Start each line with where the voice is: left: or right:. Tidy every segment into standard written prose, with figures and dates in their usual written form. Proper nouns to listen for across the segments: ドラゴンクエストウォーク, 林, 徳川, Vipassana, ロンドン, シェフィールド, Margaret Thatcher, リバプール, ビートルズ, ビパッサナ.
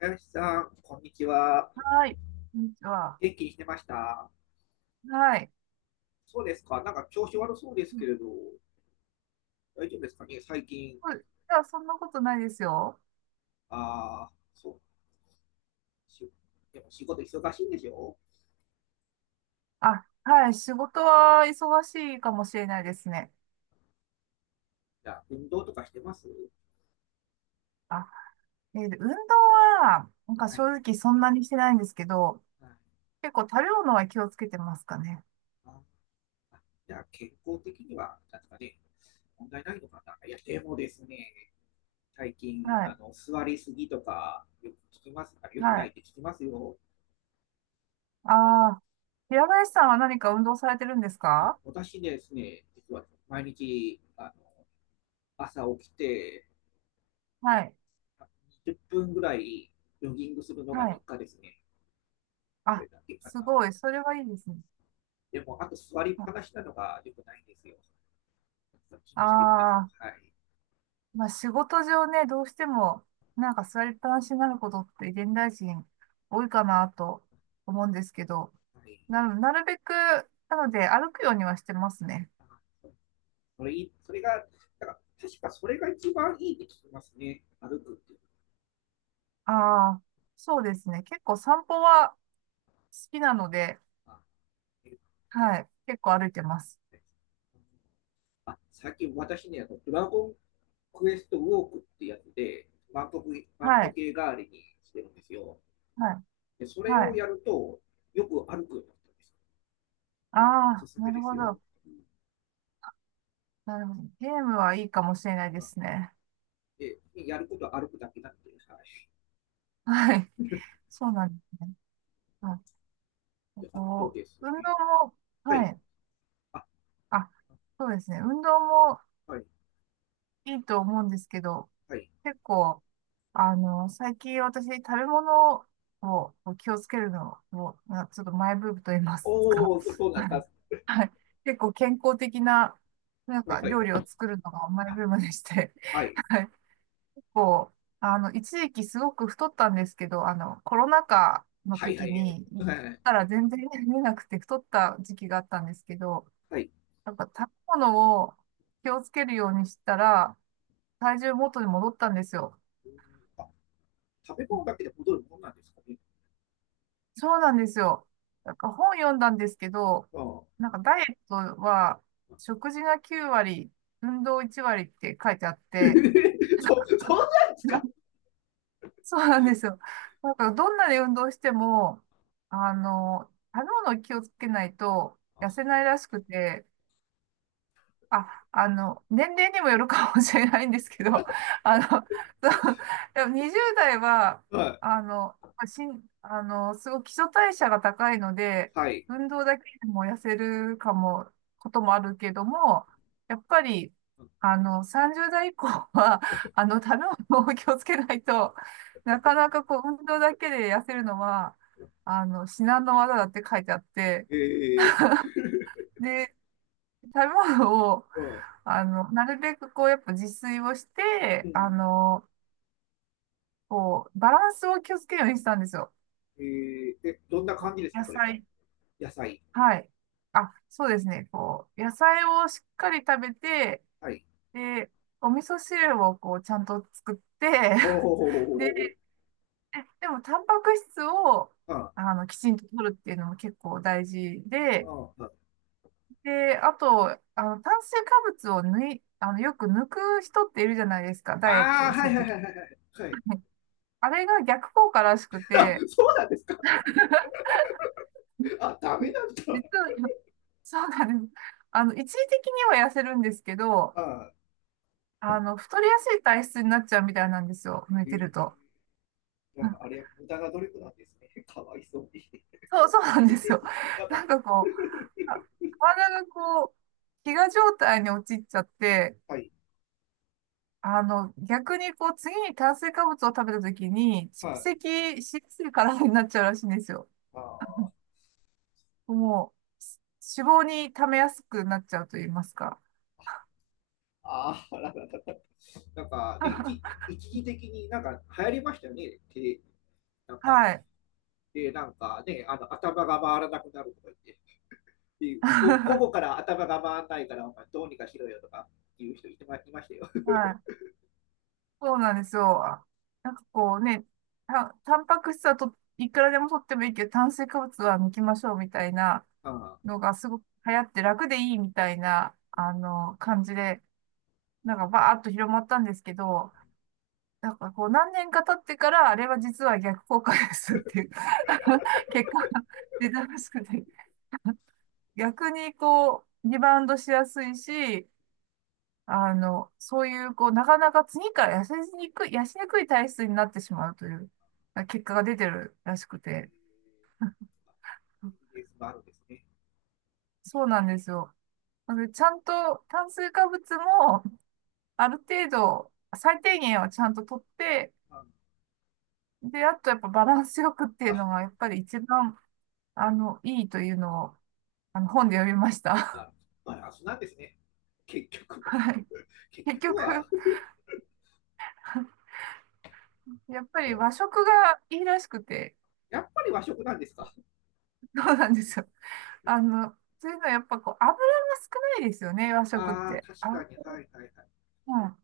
left: 林さん、こんにちは。
right: はい。こんにちは。
left: 元気にしてました？
right: はい。
left: そうですか。なんか調子悪そうですけれ
right: そ
left: ど、大丈夫ですかね最近。
right: ういや、そんなことないですよ。
left: ああ、そう。でも仕事忙しいんでしょ？
right: あ、はい。仕事は忙しいかもしれないですね。
left: じゃあ、運動とかしてます？
right: あ、運動は、なんか
left: は
right: 正
left: い。
right: 直そんなにしてないんですけど、
left: はい。
right: 結構食べ物は気をつけてますかね。
left: あ、あ、じゃあ、健康的には、なんですかね、問題ないのかな、いや、でもですね、最近、
right: はい。
left: 座りすぎとか、よく聞きます。あ、よく
right: は
left: ない
right: い。
left: って聞きますよ。
right: ああ、平林さんは何か運動されてるんです
left: あ、
right: か？
left: 私ですね、実は毎日、朝起きて、
right: はい。
left: 20分ぐらいジョギングするのが
right: は
left: 日
right: い。
left: 課ですね。それ
right: あ、
left: だけか
right: す
left: な。
right: ごい。それはいいですね。
left: でも、あと座りっぱなしなのが良くないんですよ。気にしてるんですよ。
right: ああ、
left: はい。
right: まあ仕事上ね、どうしても、なんか座りっぱなしになることって現代人多いかなと思うんですけど、
left: はい。
right: なるべく、なので歩くようにはしてますね。
left: それいい、それが、だから確かそれが一番いいって聞きますね。歩くっていう
right: ああ、そうですね。結構散歩は好きなので、
left: のは。
right: はい。結構歩いてます。
left: あ、最近私ね、あのドラゴンクエストウォークってやつで、万歩万
right: は
left: 歩
right: い。
left: 計代わりにしてるんですよ。
right: はい。
left: で、それ
right: は
left: を
right: い。
left: やると、よく歩くようになったんです。
right: あ
left: おす
right: あ、
left: すめ
right: な
left: で
right: る
left: す
right: ほ
left: よ。
right: ど。なるほど。ゲームはいいかもしれない
left: う
right: で
left: ん。
right: すね。
left: で、やることは歩くだけなので、はい。
right: はい。そうなんですね。はい。
left: で、あと
right: こ
left: です
right: う、運動
left: ね、
right: も、
left: は
right: は
left: い、
right: い。
left: あ、
right: あ、そうですね。運動も
left: はい、
right: いいと思うんですけど、
left: はい。
right: 結構、最近私食べ物を気をつけるのを、ちょっとマイブームと言いますか。
left: おお、そんう なんです
right: はい。
left: か。
right: はい。結構健康的な、なん
left: はい、
right: か
left: は
right: 料理を
left: い、
right: 作るのがマイ
left: あ、
right: ブームでして、
left: はい、
right: はい。結構、一時期すごく太ったんですけど、コロナ禍の
left: はい、は
right: 時
left: い、
right: に、行っ
left: はい、
right: たら全然 見えなくて太った時期があったんですけど、
left: はい。
right: なんか食べ物を気をつけるようにしたら、体重元に戻ったんですよ。
left: うん。あ、食べ物だけで戻るものなんですかね。
right: そうなんですよ。なんか本読んだんですけど、
left: ああ、
right: なんかダイエットは食事が9割、運動1割って書いてあっ て、
left: そうなんですか。
right: そうなんですよ。なんかどんなに運動しても、食べ物を気をつけないと痩せないらしくて、あ、年齢にもよるかもしれないんですけど、そう、でも20代は、
left: はい、
right: あの、しん、あの、すごい基礎代謝が高いので、
left: はい。
right: 運動だけでも痩せるかも、こともあるけども、やっぱり、30代以降は、食べ物を気をつけないと、なかなかこう、運動だけで痩せるのは、至難の業だって書いてあって、
left: ええ。
right: で、食べ物を、
left: うん、
right: なるべくこう、やっぱ自炊をし
left: う
right: て、
left: ん、
right: こう、バランスを気をつけるようにしたんですよ。
left: どんな
right: こ
left: 感じです
right: う
left: か、
right: 野
left: それは。
right: 菜、
left: 野菜。
right: はい。あ、そうですね。こう、野菜をしっかり食べて、
left: はい。
right: で、お味噌汁をこう、ちゃんと作って、
left: ほうほうほうほうほう
right: で、
left: ほう。
right: でも、タンパク質を、
left: あ
right: きちんと取るっていうのも結構大事で、
left: あ、
right: で、あと、炭水化物を抜い、あの、よく抜く人っているじゃないですか、ダイエッ
left: あ
right: ト
left: あ、
right: をす
left: はい
right: ると
left: はい
right: き。
left: はいはいはい。はい。
right: あれが逆効果らしく
left: あ、
right: て、
left: そうなんですか。あ、ダメなんだ。
right: 実は、そうなんです。一時的には痩せるんですけど、
left: あ
right: 太りやすい体質になっちゃうみたいなんですよ。寝
left: ー、
right: てると。
left: な
right: う
left: ん
right: ん、
left: かあれは無駄な努力なんですね。かわいそうに。
right: そう、そうなんですよ。
left: なん
right: な
left: か、
right: んかこう、あ、体がこう、飢餓状態に陥っちゃって、
left: はい、
right: 逆にこう、次に炭水化物を食べた時に、蓄
left: はい、
right: 積しやすい体になっちゃうらしいんですよ。
left: まあ、
right: もう、脂肪に溜めやすくなっちゃうと言いますか。
left: ーあー、なんかね、一 一時的になんか流行りましたよね。で、なん
right: は
left: か、
right: い。
left: で、なんかね、頭が回らなくなるとか言って、で後
right: は
left: から頭が回らないから、お前どうにかしろよとか言う人いてまいましたよ。
right: い。そうなんですよ。あ、なんかこうね、タンパク質はと、いくらでも取ってもいいけど、炭水化物は抜きましょうみたいな
left: あ
right: のがすごく流行って楽でいいみたいな、
left: ー、うん
right: 感じで、なんかバーッと広まったんですけど、なんかこう何年か経ってから、あれは実は逆効果ですっていう 結果が出たらしくて、逆にこう、リバウンドしやすいし、そういう、こう、なかなか次から痩せにくい体質になってしまうという、結果が出てるらしく
left: う
right: て。
left: ん、エビデンスもあるんですね。
right: そうなんですよ。なので、ちゃんと炭水化物も、ある程度、最低限はちゃんと取って、
left: うん、
right: で、あとやっぱバランスよくっていう
left: あ、
right: のが、やっぱり一番、いいというのを、本で読みまし
left: ま
right: た。
left: あ、そうなんですね。結局 は、
right: はい。
left: 結
right: 結
left: 局
right: 局、
left: は、
right: やっぱり和食がいいらしくて、
left: やっぱり和食なんですか。
right: そうなんですよ。あの、というのはやっぱこう、油が少ないですよね、和食っ
left: ああ、
right: て。
left: 確か
right: あ、
left: に、はいはいはい。
right: うん。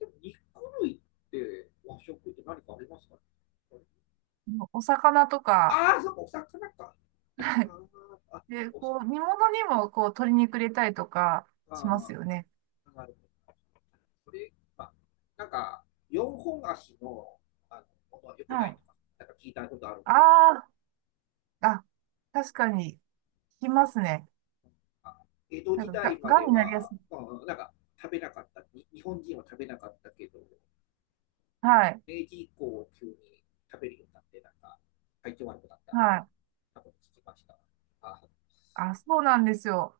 left: でも、肉類って和食って何かありますか？
right: お魚とか、
left: ああ、そっか、お魚か。
right: は
left: あ
right: い。
left: ーあ、
right: で、
left: お魚
right: こう、煮物にもこう、鶏肉入れたりとかします
left: か。
right: よね。
left: なるほど。これ、まあ、なんか、四本足の、あの、ものは良
right: は
left: くない
right: い。
left: とか、なんか聞いたことあるん
right: あ
left: ですけど、
right: あ、あ、確かに、効きますね。
left: まあ江戸
right: な
left: 時
right: んか
left: 代ま
right: が
left: で
right: んになりや
left: は、
right: すい。
left: まあ、なんか、食べなかった、に日本人は食べなかったけど、
right: はい。
left: 0時以降急に食べるようになって、なんか、体調悪くなったみたい
right: は
left: な、
right: い。
left: 多分聞きました。あ、
right: あ、そうなんですよ。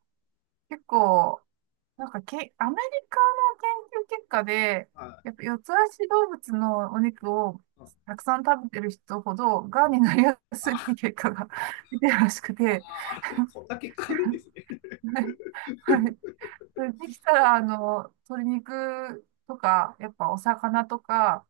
right: 結構、なんかアメリカの研究結果で、
left: あ、
right: やっぱ四つ足動物のお肉を
left: うん、
right: たくさん食べてる人ほど、が
left: う
right: ん
left: ん、
right: になりやすいっていう
left: あ、
right: 結果が 出てるらしく
left: あ、
right: て、
left: あ、そんな結果あるんですね。
right: はい。はい。それできたら、鶏肉とか、やっぱお魚とか、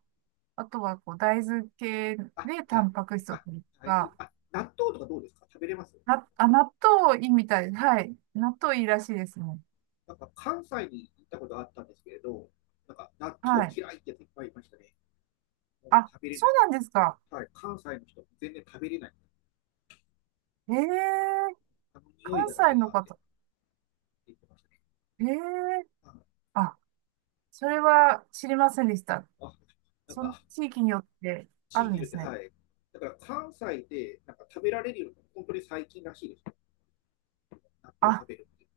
right: あとはこう大豆系
left: あ、
right: でタンパク質を
left: あ、
right: 取ると
left: 大豆、
right: か、
left: あ、納豆とかどうですか食べれます？
right: あ、納豆いいみたい。はい。納豆いいらしいですね。
left: なんか関西に行ったことあったんですけれど、なんか納
right: は
left: 豆
right: い。
left: 嫌いっていっぱいいましたね。もう
right: あ、
left: 食べれ
right: そ
left: ない。
right: うなんですか。
left: はい、関西の人、全然食べれない。
right: ええ。
left: あの匂い
right: 関
left: がダ
right: 西
left: メ
right: の
left: だって
right: 方、
left: 言ってましたね。
right: ええ、あ、それは知りませんでした。
left: あ、なん
right: その
left: か
right: 地域によってあ
left: 地
right: る
left: 域
right: ん
left: に
right: で
left: よって、
right: すね。
left: はい。だから関西でなんか食べられるようにの本当に最近らしいです。納豆を食
right: あ、
left: べるって。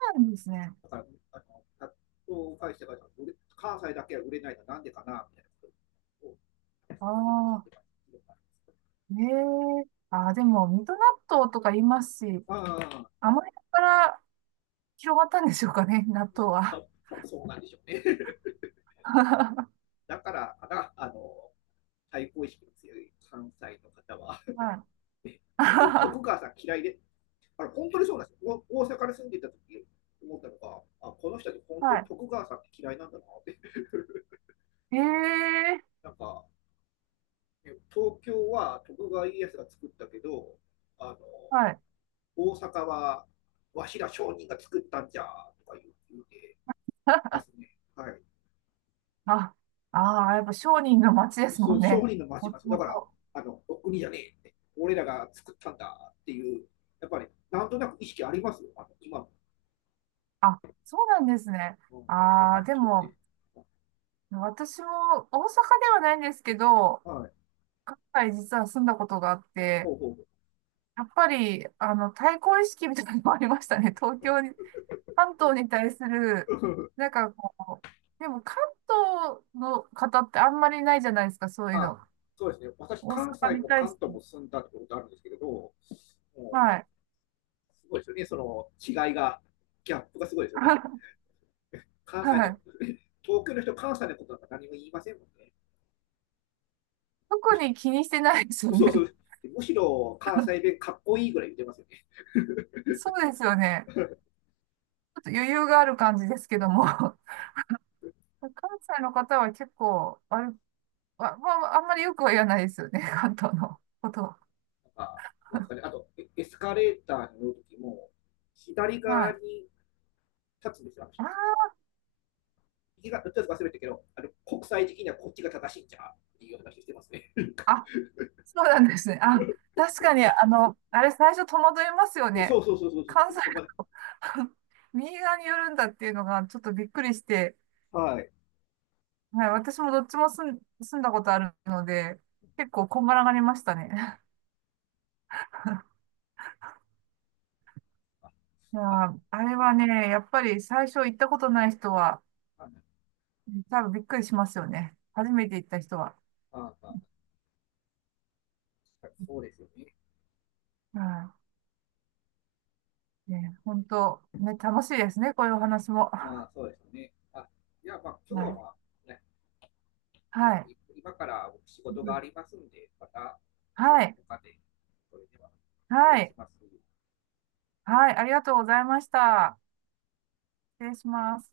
right: そうなんですね。
left: だから、あの納豆を返してから売れ関西だけは売れないのはなんでかなみたいなことを聞
right: あ
left: い
right: あ、
left: てます。
right: ええ、ああ、でも、水戸納豆とか言いますし、
left: ああ、
right: あの辺から広がったんでしょうかね、納豆は。
left: 多分そうなんでしょうね。
right: は
left: だからかな、対抗意識の強い関西の方は、
right: い。
left: 徳 徳川さん嫌いで、あれ、本当にそうなんですよ。大阪に住んでいた時思ったのが、あ、この人たち本当に
right: は
left: 徳川さんって嫌いなんだなって
right: い。ええ、
left: なんか、ね、東京は徳川家康が作ったけど、あの、
right: はい。
left: 大阪はわしら商人が作ったんじゃとか言うてま すね。はい。
right: あ、ああ、やっぱ商人の街です
left: そ
right: も
left: の
right: ん
left: 商
right: ね。
left: 人の町
right: も
left: ま
right: と
left: す。だ
right: も
left: から、
right: と。
left: あの、お国じゃねえって。俺らが作ったんだっていう、やっぱり、なんとなく意識ありますよ。今の、
right: あ、そうなんですね。
left: うん、関西
right: あ
left: の
right: あ、で
left: 人って。
right: も、私も大阪ではないんですけど、
left: はい。
right: 関西実は住んだことがあって、
left: ほうほう。
right: やっぱり、対抗意識みたいなのもありましたね。東京に、関東に対する、なんかこう、でも関東の方ってあんまりないじゃないですか、そういう
left: あ、
right: の。
left: そうですね。私、
right: 大
left: 関
right: 阪
left: 西
right: に
left: も
right: 対
left: 関
right: し
left: 東
right: て。
left: も住んだってことあるんですけれど、もう、
right: はい。
left: すごいですよね。その違いが、ギャップがすごいですよね。関西
right: は
left: の、
right: い。
left: 東京の人、関西のことなんか何も言いませんもんね。
right: 特に気にしてないですよ
left: そうそ
right: ね。
left: う。むしろ関西弁かっこいいぐらい言ってますよね。
right: そうですよね。ちょっと余裕がある感じですけ
left: う
right: ど
left: ん。
right: も。関西の方は結構、あれ、まあ、まあ、あんまりよくは言わないですよね、関東のことを。
left: なんか、なんですかね。あと、エスカレーターに乗るときも、左
right: は
left: 側
right: い。
left: に立つんですよ、あの人たち。
right: あ
left: 右側、どっちか忘れたけど、国際的にはこっちが正しいんじゃ、っていう話してますね。
right: ー、そうなんですね。あ、確かに、あれ最初戸惑いますよ
left: そ
right: ね。
left: うそうそうそう。
right: 関西
left: そう、
right: の右側に寄るんだっていうのがちょっとびっくりして、
left: はい。
right: はい、私もどっちも住んだことあるので、結構こんがらがりましたね。いや
left: あ、
right: ー、あれはね、やっぱり最初行ったことない人は、
left: あ、ま
right: 多分びっくりしますよね。初めて行った人は。
left: あ、あ、確かにそうですよね。
right: はい。ね、本当、ね、楽しいですね、こういうお話も。
left: ま
right: は
left: あ、そうですよね。あ、じゃあ、まあ、今日は、ま
right: い。
left: あ、ね、
right: はい。
left: 今から僕仕事がありますんで、また、
right: は
left: ど
right: い。
left: こかで、それでは、失
right: は
left: 礼し
right: い。
left: ます。
right: はい。ありがとうございました。失礼します。